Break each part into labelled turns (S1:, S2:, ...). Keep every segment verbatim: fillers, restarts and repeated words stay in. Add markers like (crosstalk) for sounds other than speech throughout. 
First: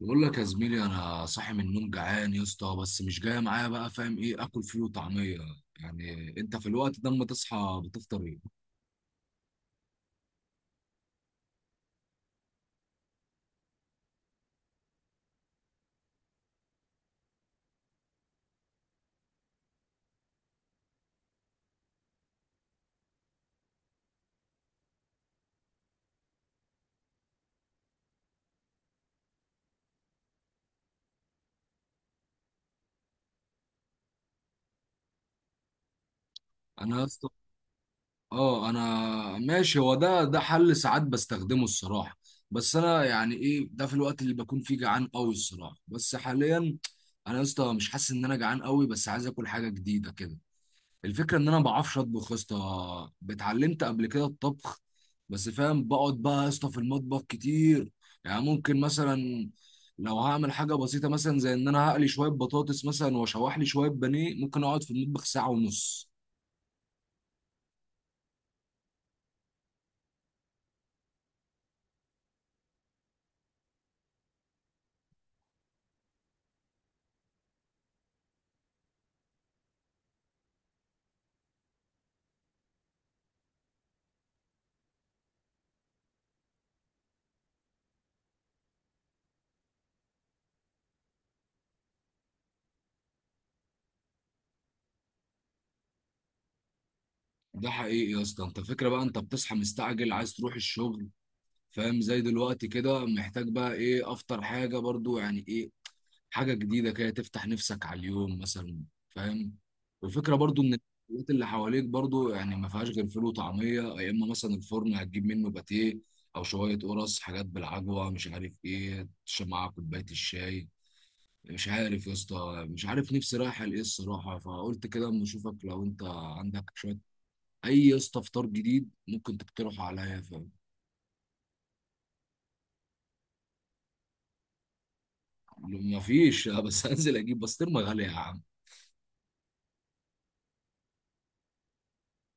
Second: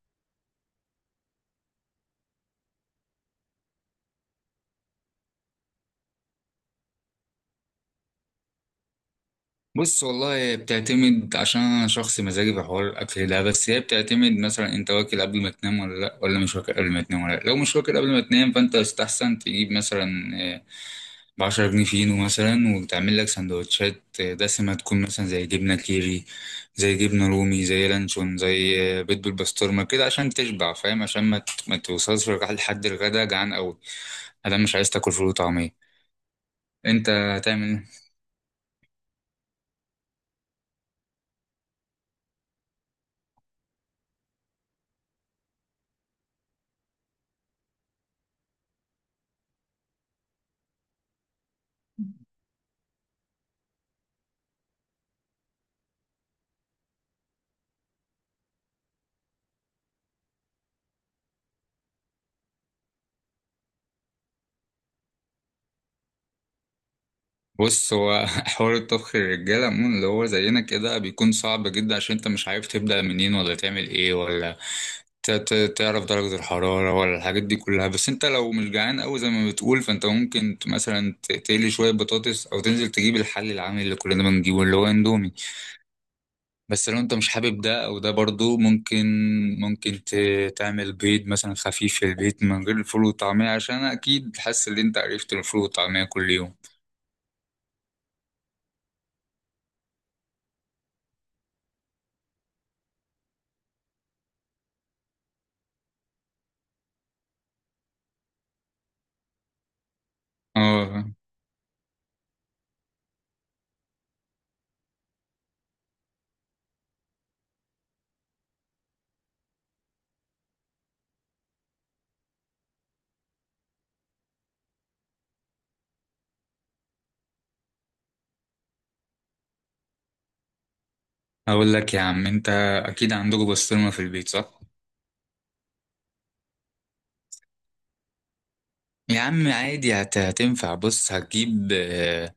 S1: بقول لك يا زميلي، انا صاحي من النوم جعان يا اسطى، بس مش جاي معايا بقى. فاهم ايه اكل؟ فيه وطعميه. يعني انت في الوقت ده اما تصحى بتفطر ايه؟
S2: بص، والله بتعتمد عشان انا شخص مزاجي في حوار الاكل ده. بس هي بتعتمد مثلا انت واكل قبل ما تنام ولا لا، ولا مش واكل قبل ما تنام ولا لا. لو مش واكل قبل ما تنام فانت يستحسن تجيب مثلا ب عشرة جنيه فينو مثلا وتعمل لك سندوتشات آه، دسمه، تكون مثلا زي جبنه كيري، زي جبنه رومي، زي لانشون، زي آه، بيض بالبسطرمه كده عشان تشبع. فاهم؟ عشان ما ت- ما توصلش لحد الغدا جعان قوي. انا مش عايز تاكل فول وطعميه.
S1: انا يا
S2: انت
S1: اسطى
S2: هتعمل إيه؟
S1: اه انا ماشي، هو ده ده حل ساعات بستخدمه الصراحه. بس انا يعني ايه ده في الوقت اللي بكون فيه جعان قوي الصراحه، بس حاليا انا يا اسطى مش حاسس ان انا جعان قوي، بس عايز اكل حاجه جديده كده. الفكرة ان انا ما بعرفش اطبخ يا اسطى، اتعلمت قبل كده الطبخ، بس فاهم بقعد بقى يا اسطى في المطبخ كتير. يعني ممكن مثلا لو هعمل حاجة بسيطة مثلا زي ان انا هقلي شوية بطاطس مثلا واشوح لي شوية بانيه ممكن اقعد في المطبخ ساعة ونص.
S2: بص، هو (laughs) حوار الطبخ للرجالة عموما اللي هو زينا كده بيكون صعب جدا عشان انت مش عارف تبدأ منين ولا تعمل ايه، ولا ت- ت- تعرف درجة الحرارة ولا الحاجات دي كلها. بس انت لو مش جعان قوي زي ما بتقول فانت ممكن ت- مثلا ت- تقلي شوية بطاطس، او تنزل تجيب الحل العامل اللي كلنا بنجيبه اللي هو اندومي. بس لو انت مش حابب ده او ده برضو ممكن، ممكن ت- تعمل بيض مثلا خفيف في البيت من غير الفول والطعمية، عشان اكيد حاسس ان انت عرفت الفول والطعمية كل يوم.
S1: ده حقيقي يا اسطى، انت فكرة بقى انت بتصحى مستعجل عايز تروح الشغل، فاهم؟ زي دلوقتي كده محتاج بقى ايه، افطر حاجة برضو، يعني ايه حاجة جديدة كده تفتح نفسك على اليوم مثلا، فاهم؟ والفكرة برضو ان
S2: اه،
S1: الحاجات اللي حواليك برضو يعني ما فيهاش غير فول وطعمية، يا اما مثلا الفرن هتجيب منه باتيه او شوية قرص حاجات بالعجوة، مش عارف ايه تشرب معاها كوباية الشاي. مش عارف يا اسطى، مش عارف نفسي رايحة لايه الصراحة، فقلت كده اما اشوفك لو انت عندك شوية اي يا اسطى فطار جديد ممكن تقترحه عليا، فاهم؟
S2: اقول لك يا عم، انت اكيد عندكم بسطرمه في البيت، صح؟
S1: ما فيش آه، بس هنزل اجيب بسطرمة غالية يا عم.
S2: يا عم عادي، هت- هتنفع. بص، هتجيب آه،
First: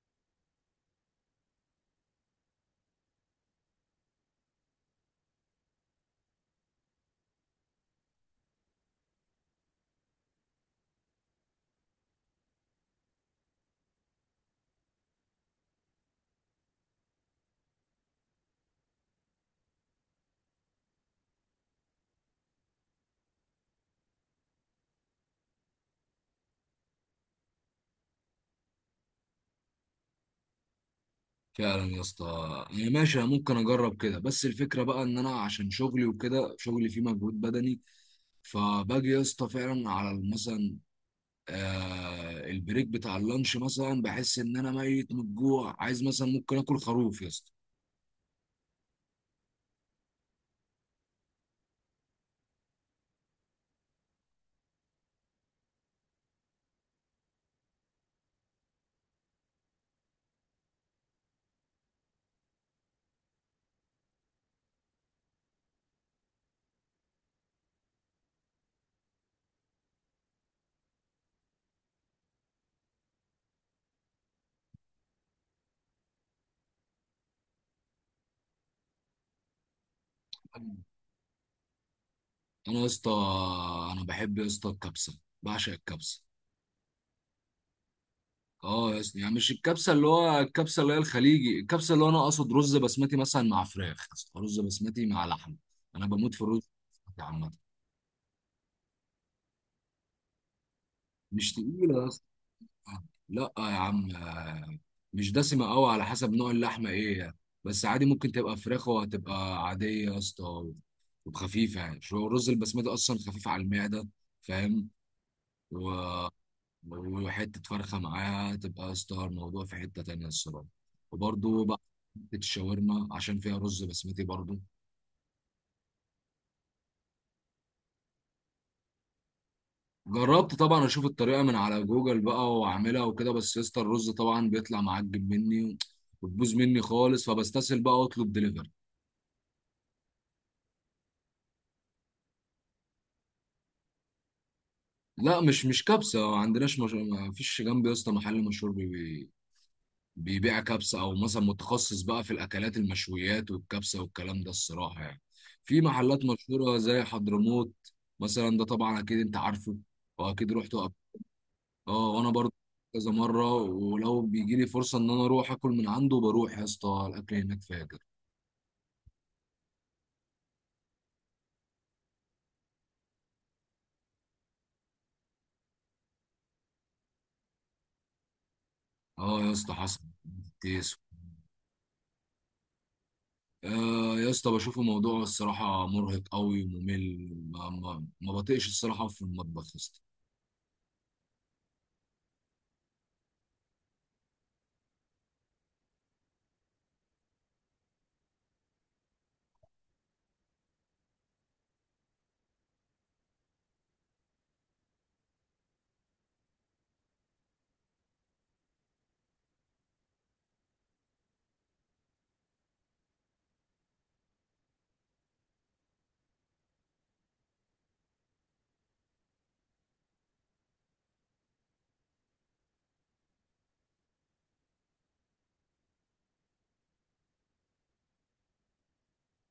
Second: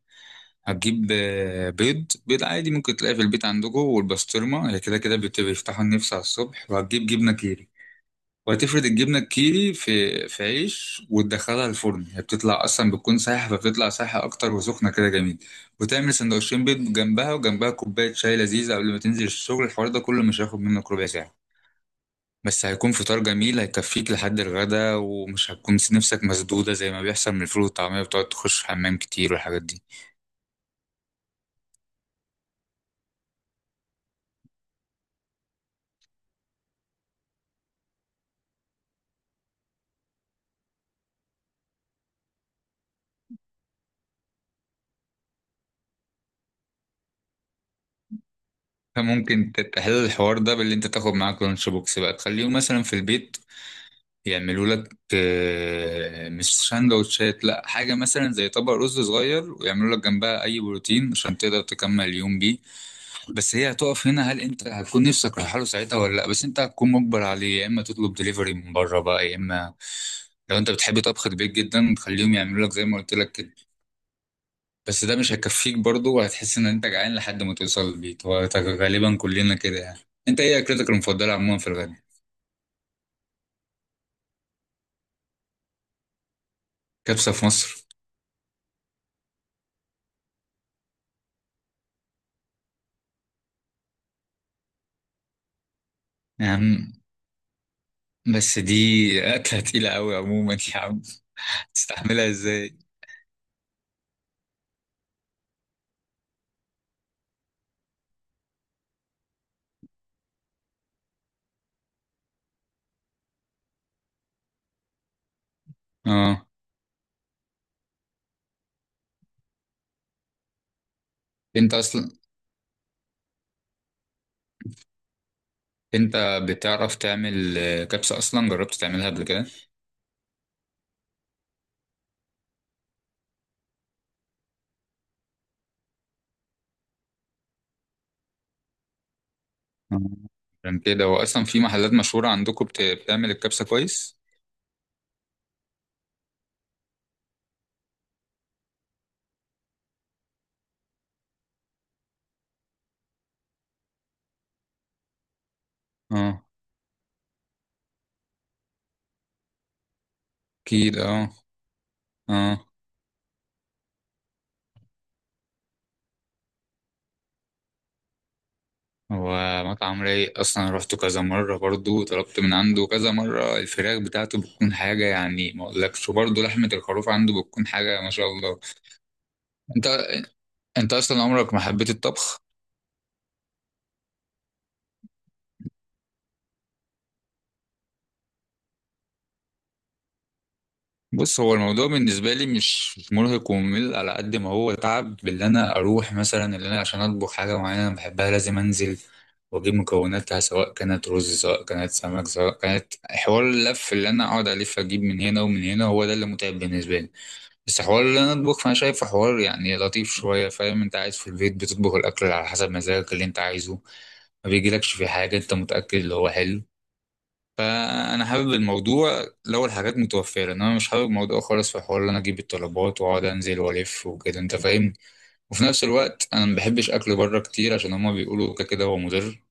S2: هتجيب آه، بيض. بيض عادي ممكن تلاقيه في البيت عندكم، والبسطرمه هي كده كده بت- بيفتحوا النفس على الصبح. وهتجيب جبنه كيري وهتفرد الجبنه الكيري في في عيش وتدخلها الفرن. هي بتطلع اصلا بتكون سايحه فبتطلع سايحه اكتر وسخنه كده جميل. وتعمل سندوتشين بيض جنبها، وجنبها كوبايه شاي لذيذه قبل ما تنزل الشغل. الحوار ده كله مش هياخد منك ربع ساعه، بس هيكون فطار جميل هيكفيك لحد الغدا، ومش هتكون نفسك مسدودة زي ما بيحصل من الفول والطعمية، بتقعد تخش حمام كتير والحاجات دي.
S1: فعلا يا اسطى، انا ماشي أنا ممكن اجرب كده، بس الفكره بقى ان انا عشان شغلي وكده شغلي فيه مجهود بدني، فباجي يا اسطى فعلا على مثلا آه البريك بتاع اللانش مثلا بحس ان انا ميت من الجوع، عايز مثلا ممكن اكل خروف يا اسطى.
S2: فممكن تحل الحوار ده باللي انت تاخد معاك لانش بوكس بقى، تخليهم مثلا في البيت يعملوا لك آه، مش سندوتشات، لا، حاجة مثلا زي طبق رز صغير، ويعملوا لك جنبها أي بروتين عشان تقدر تكمل اليوم بيه. بس هي هتقف هنا، هل انت هتكون نفسك رايحه له ساعتها ولا لا؟ بس انت هتكون مجبر عليه، يا اما تطلب دليفري من بره بقى، يا اما لو انت بتحب طبخ البيت جدا خليهم يعملوا لك زي ما قلت لك كده. بس ده مش هيكفيك برضه، وهتحس ان انت جعان لحد ما توصل البيت. هو غالبا كلنا كده يعني. انت ايه اكلتك المفضله عموما في الغدا؟
S1: انا يا اسطى انا بحب يا اسطى الكبسه، بعشق الكبسه.
S2: كبسه في مصر؟
S1: اه يا اسطى، يعني مش الكبسه اللي هو الكبسه اللي هي الخليجي، الكبسه اللي هو انا اقصد رز بسمتي مثلا مع فراخ يا اسطى، رز بسمتي مع لحم. انا بموت في
S2: يا
S1: الرز
S2: عم
S1: بسمتي عامه.
S2: بس دي اكله تقيله قوي عموما يا عم،
S1: مش تقيلة يا اسطى.
S2: تستحملها ازاي؟
S1: لا يا عم، مش دسمة قوي، على حسب نوع اللحمة ايه يعني. بس عادي ممكن تبقى فراخ وهتبقى عادية يا اسطى وخفيفة، يعني شو الرز البسمتي أصلا خفيف على المعدة، فاهم؟ و-
S2: اه.
S1: وحتة فرخة معاها تبقى يا اسطى الموضوع في حتة تانية الصراحة. وبرضه
S2: انت
S1: بقى
S2: اصلا،
S1: حتة الشاورما عشان فيها رز بسمتي برضه.
S2: انت بتعرف تعمل آه، كبسه اصلا؟ جربت تعملها قبل كده؟
S1: جربت طبعا، اشوف الطريقه من على جوجل بقى واعملها وكده، بس يا اسطى الرز طبعا بيطلع معجب مني وتبوظ مني خالص، فبستسهل بقى واطلب دليفري.
S2: عشان كده هو اصلا في محلات مشهورة عندكم بت- بتعمل الكبسة كويس.
S1: لا، مش مش كبسه ما عندناش مش، ما فيش جنبي يا اسطى محل مشهور بي بيبيع كبسه، او مثلا متخصص بقى في الاكلات المشويات والكبسه والكلام ده الصراحه يعني. في محلات
S2: اه
S1: مشهوره زي حضرموت مثلا، ده طبعا اكيد انت عارفه واكيد رحت.
S2: اكيد. اه.
S1: اه وانا برضه
S2: اه،
S1: كذا مره، ولو بيجي لي فرصه ان انا اروح اكل من عنده بروح يا اسطى، الاكل هناك فاجر.
S2: هو مطعم رايق اصلا، رحت كذا مرة برضو وطلبت من عنده كذا مرة. الفراخ بتاعته بتكون حاجة يعني ما اقولكش، وبرضو لحمة الخروف عنده بتكون حاجة ما شاء الله.
S1: اه يا اسطى
S2: انت،
S1: حسن
S2: انت
S1: تيسو.
S2: اصلا عمرك ما حبيت الطبخ؟
S1: آه يا اسطى، بشوف الموضوع الصراحه مرهق قوي وممل، ما, ما, ما بطيقش الصراحه في المطبخ يا اسطى.
S2: بص، هو الموضوع بالنسبة لي مش مش مرهق وممل، على قد ما هو تعب باللي أنا أروح مثلا، اللي أنا عشان أطبخ حاجة معينة أنا بحبها لازم أنزل وأجيب مكوناتها، سواء كانت رز، سواء كانت سمك، سواء كانت حوار اللف، اللي أنا أقعد ألف أجيب من هنا ومن هنا، هو ده اللي متعب بالنسبة لي. بس حوار اللي أنا أطبخ فأنا شايفه حوار يعني لطيف شوية. فاهم؟ أنت قاعد في البيت بتطبخ الأكل على حسب مزاجك اللي أنت عايزه، ما بيجيلكش في حاجة أنت متأكد اللي هو حلو. فانا حابب الموضوع لو الحاجات متوفره، انا مش حابب الموضوع خالص في حوار ان انا اجيب الطلبات واقعد انزل والف وكده، انت فاهمني. وفي نفس الوقت انا ما بحبش اكل بره كتير عشان هما بيقولوا كده كده هو مضر.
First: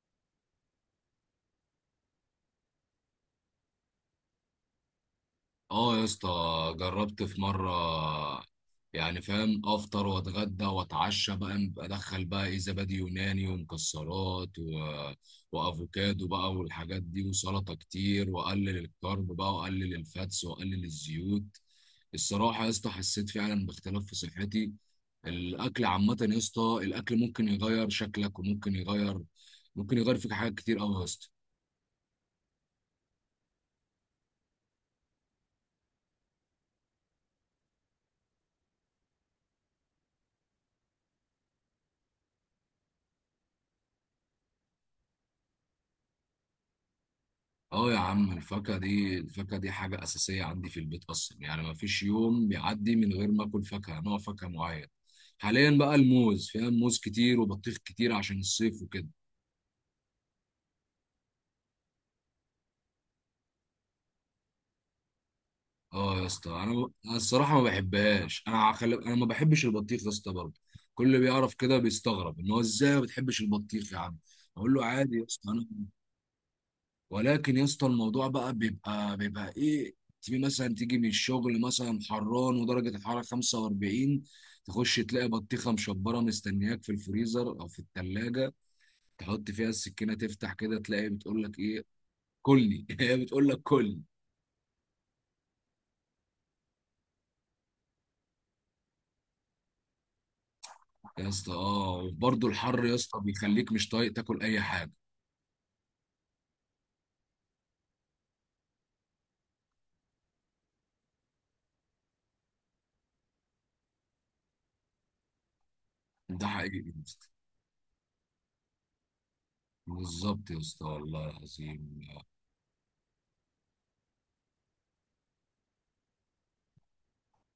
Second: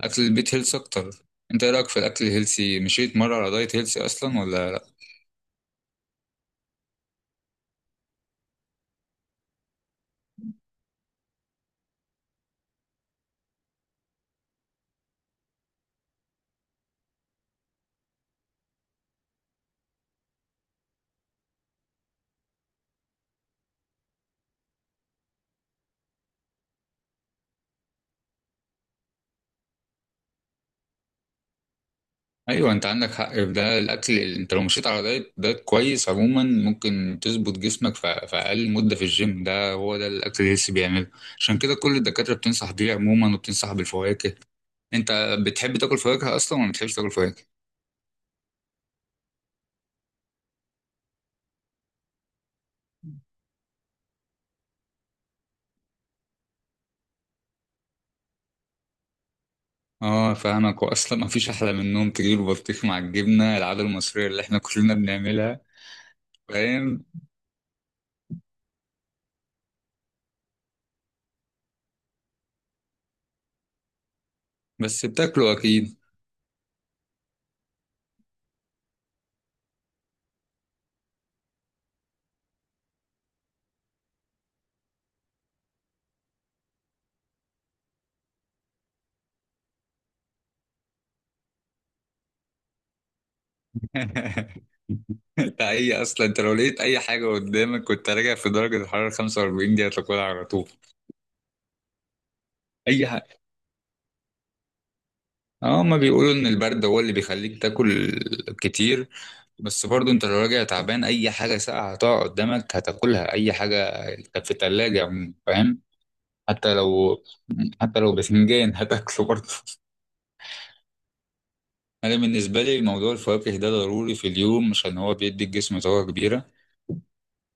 S2: اكل البيت هيلث اكتر. انت ايه رايك في الاكل الهيلثي؟ مشيت مره على دايت هيلثي اصلا ولا لا؟
S1: اه يا اسطى جربت في مرة، يعني فاهم افطر واتغدى واتعشى بقى م- ادخل بقى ايه، زبادي يوناني ومكسرات و وافوكادو بقى والحاجات دي، وسلطة كتير، واقلل الكارب بقى، واقلل الفاتس، واقلل الزيوت. الصراحة يا اسطى حسيت فعلا باختلاف في صحتي. الاكل عامة يا اسطى الاكل ممكن يغير شكلك وممكن يغير، ممكن يغير فيك حاجات كتير قوي يا اسطى.
S2: ايوه، انت عندك حق في ده. الاكل، انت لو مشيت على دايت دايت كويس عموما ممكن تظبط جسمك في في اقل مده في الجيم، ده هو ده الاكل الهيلثي بيعمله. عشان كده كل الدكاتره بتنصح بيه عموما، وبتنصح بالفواكه. انت بتحب تاكل فواكه اصلا ولا ما بتحبش تاكل فواكه؟
S1: اه يا عم الفاكهة دي، الفاكهة دي حاجة أساسية عندي في البيت أصلا، يعني ما فيش يوم بيعدي من غير ما آكل فاكهة نوع فاكهة معين. حاليا بقى الموز، فيها موز كتير وبطيخ كتير عشان الصيف وكده.
S2: اه فاهمك. واصلا ما فيش احلى من انهم تجيب البطيخ مع الجبنه العاده المصريه اللي احنا كلنا بنعملها.
S1: اه يا اسطى انا ب-
S2: فاهم.
S1: أنا الصراحه ما بحبهاش، انا خلي انا ما بحبش البطيخ يا اسطى برضه. كل اللي بيعرف كده بيستغرب ان هو ازاي ما بتحبش البطيخ يا عم، اقول له
S2: بس
S1: عادي يا اسطى
S2: بتاكله
S1: انا.
S2: اكيد.
S1: ولكن يا اسطى الموضوع بقى بيبقى بيبقى ايه، تيجي مثلا تيجي من الشغل مثلا حران، ودرجه الحراره خمسة وأربعين، تخش تلاقي بطيخه مشبره مستنياك في الفريزر او في الثلاجه، تحط فيها السكينه تفتح كده تلاقي بتقول لك ايه، كلني. (laughs) هي بتقول لك كلني
S2: (laughs) انت اي اصلا، انت لو لقيت اي حاجه قدامك كنت راجع في درجه الحراره خمسة وأربعين دي هتاكلها على طول،
S1: يا اسطى. اه، وبرضه الحر يا
S2: اي
S1: اسطى
S2: حاجه.
S1: بيخليك مش طايق تاكل اي حاجه.
S2: اه، ما بيقولوا ان البرد هو اللي بيخليك تاكل كتير. بس برضو انت لو راجع تعبان اي حاجه ساقعه هتقع قدامك هتاكلها، اي حاجه كانت في الثلاجه. فاهم.
S1: ده
S2: حتى
S1: حقيقي يا
S2: لو،
S1: اسطى،
S2: حتى لو بفنجان (laughs) هتاكله برضه.
S1: بالظبط يا اسطى والله العظيم.
S2: انا بالنسبه لي موضوع الفواكه ده ضروري في اليوم عشان هو بيدي الجسم طاقه كبيره.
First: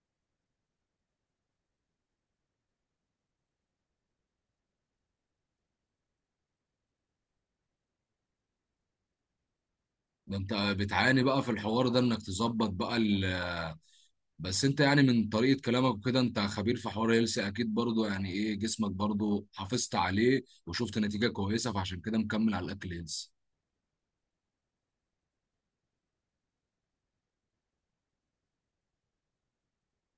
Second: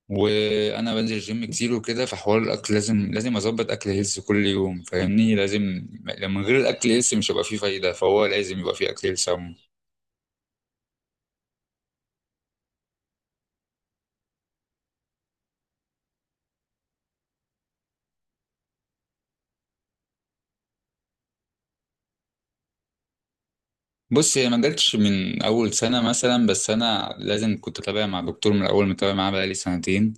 S2: وانا بنزل جيم كتير وكده، فحوار الاكل لازم لازم اظبط اكل هيلث كل يوم. فاهمني؟ لازم. من غير الاكل هيلث مش هيبقى فيه فايده، فهو لازم يبقى فيه اكل هيلث عموما.
S1: ده انت بتعاني بقى في الحوار ده انك تظبط بقى، بس انت يعني من طريقة كلامك وكده انت خبير في حوار هيلسي اكيد برضو، يعني ايه جسمك برضو حافظت عليه وشفت نتيجة كويسة، فعشان كده مكمل على الاكل هيلسي.
S2: بص، هي ما جاتش من اول سنه مثلا، بس انا لازم كنت اتابع مع دكتور من الاول، متابع معاه بقالي سنتين.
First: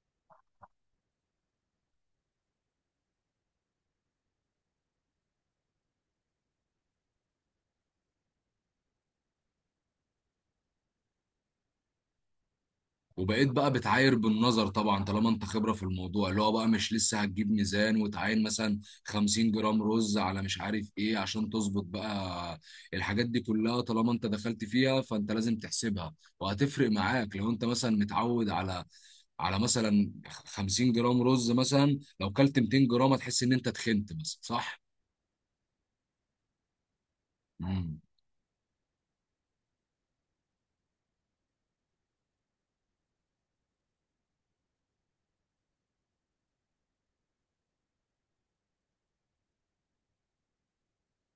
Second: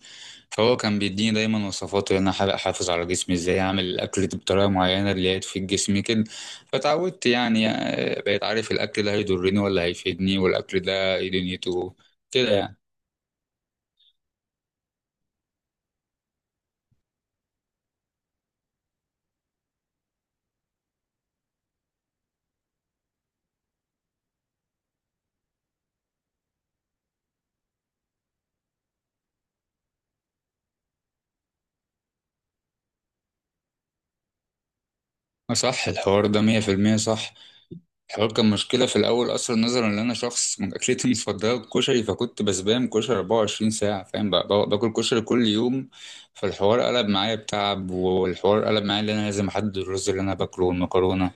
S2: هو كان بيديني دايما وصفاته ان انا أحاول احافظ على جسمي، ازاي اعمل الاكل بطريقه معينه اللي هي تفيد جسمي كده. فتعودت يعني، آه، بقيت عارف الاكل ده هيضرني ولا هيفيدني، والاكل ده ايه دنيته كده يعني.
S1: وبقيت بقى بتعاير بالنظر طبعا، طالما انت خبره في الموضوع اللي هو بقى مش لسه هتجيب ميزان وتعاين مثلا خمسين جرام رز على مش عارف ايه عشان تظبط بقى. الحاجات دي كلها طالما انت دخلت فيها فانت لازم تحسبها، وهتفرق معاك لو انت مثلا متعود على على مثلا خمسين جرام رز مثلا، لو كلت ميتين جرام هتحس ان انت تخنت مثلا، صح؟
S2: صح، الحوار ده مية في المية صح.
S1: مم.
S2: الحوار كان مشكله في الاول اصلا، نظرا ان انا شخص (laughs) من اكلتي المفضله الكشري، فكنت بسبام كشري أربعة وعشرين ساعه. فاهم؟ بقى بقى- باكل كشري كل يوم. فالحوار قلب معايا بتعب، والحوار قلب معايا ان انا لازم احدد الرز اللي انا باكله والمكرونه.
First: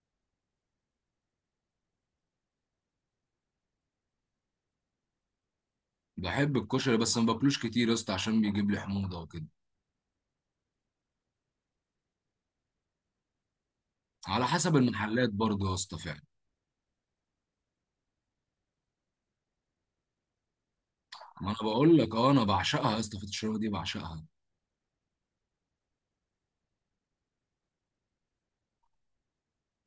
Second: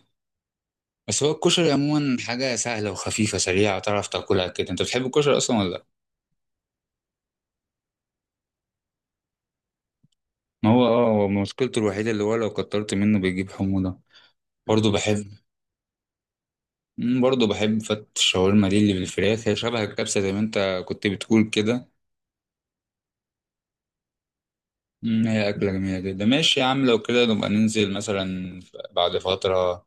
S2: بس هو الكشري عموما حاجة سهلة وخفيفة سريعة تعرف تاكلها كده. انت بتحب الكشري اصلا ولا لا؟
S1: بحب الكشري بس ما باكلوش كتير يا اسطى عشان بيجيب لي حموضه وكده.
S2: ما هو اه، هو مشكلته الوحيدة اللي هو لو كترت منه بيجيب حموضة.
S1: على حسب
S2: برضه بحب.
S1: المحلات برضه يا اسطى فعلا.
S2: مم، برضه بحب فتة الشاورما دي اللي بالفراخ، هي شبه الكبسة زي ما انت كنت بتقول
S1: ما انا
S2: كده.
S1: بقول لك اه، انا بعشقها يا اسطى الشوربه دي بعشقها.
S2: مم، هي أكلة جميلة جدا. ماشي يا عم، لو كده نبقى ننزل مثلا بعد فترة،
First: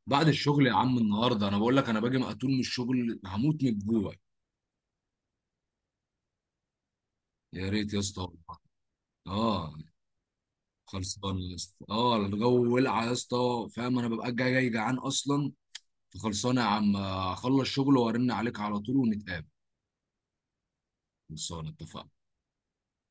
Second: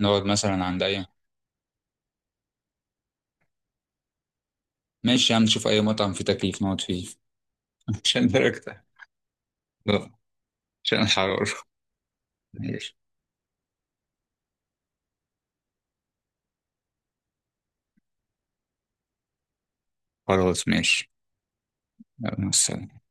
S2: نقعد
S1: بعد
S2: مثلا
S1: الشغل يا
S2: عند
S1: عم
S2: أي.
S1: النهارده، انا بقول لك انا باجي مقتول من الشغل هموت من الجوع.
S2: ماشي يا عم، نشوف أي مطعم فيه تكييف نقعد فيه.
S1: يا ريت
S2: (laughs)
S1: يا اسطى
S2: عشان
S1: والله.
S2: درجتك.
S1: اه،
S2: لا، عشان
S1: خلصانه
S2: الحرارة.
S1: يا اسطى اه، الجو
S2: ماشي.
S1: ولع يا اسطى، فاهم انا ببقى جاي جاي جعان اصلا. فخلصانه يا عم آه، اخلص شغل وارن عليك على طول ونتقابل.
S2: خلاص ماشي.
S1: خلصانه، اتفقنا.
S2: يلا، مع السلامة.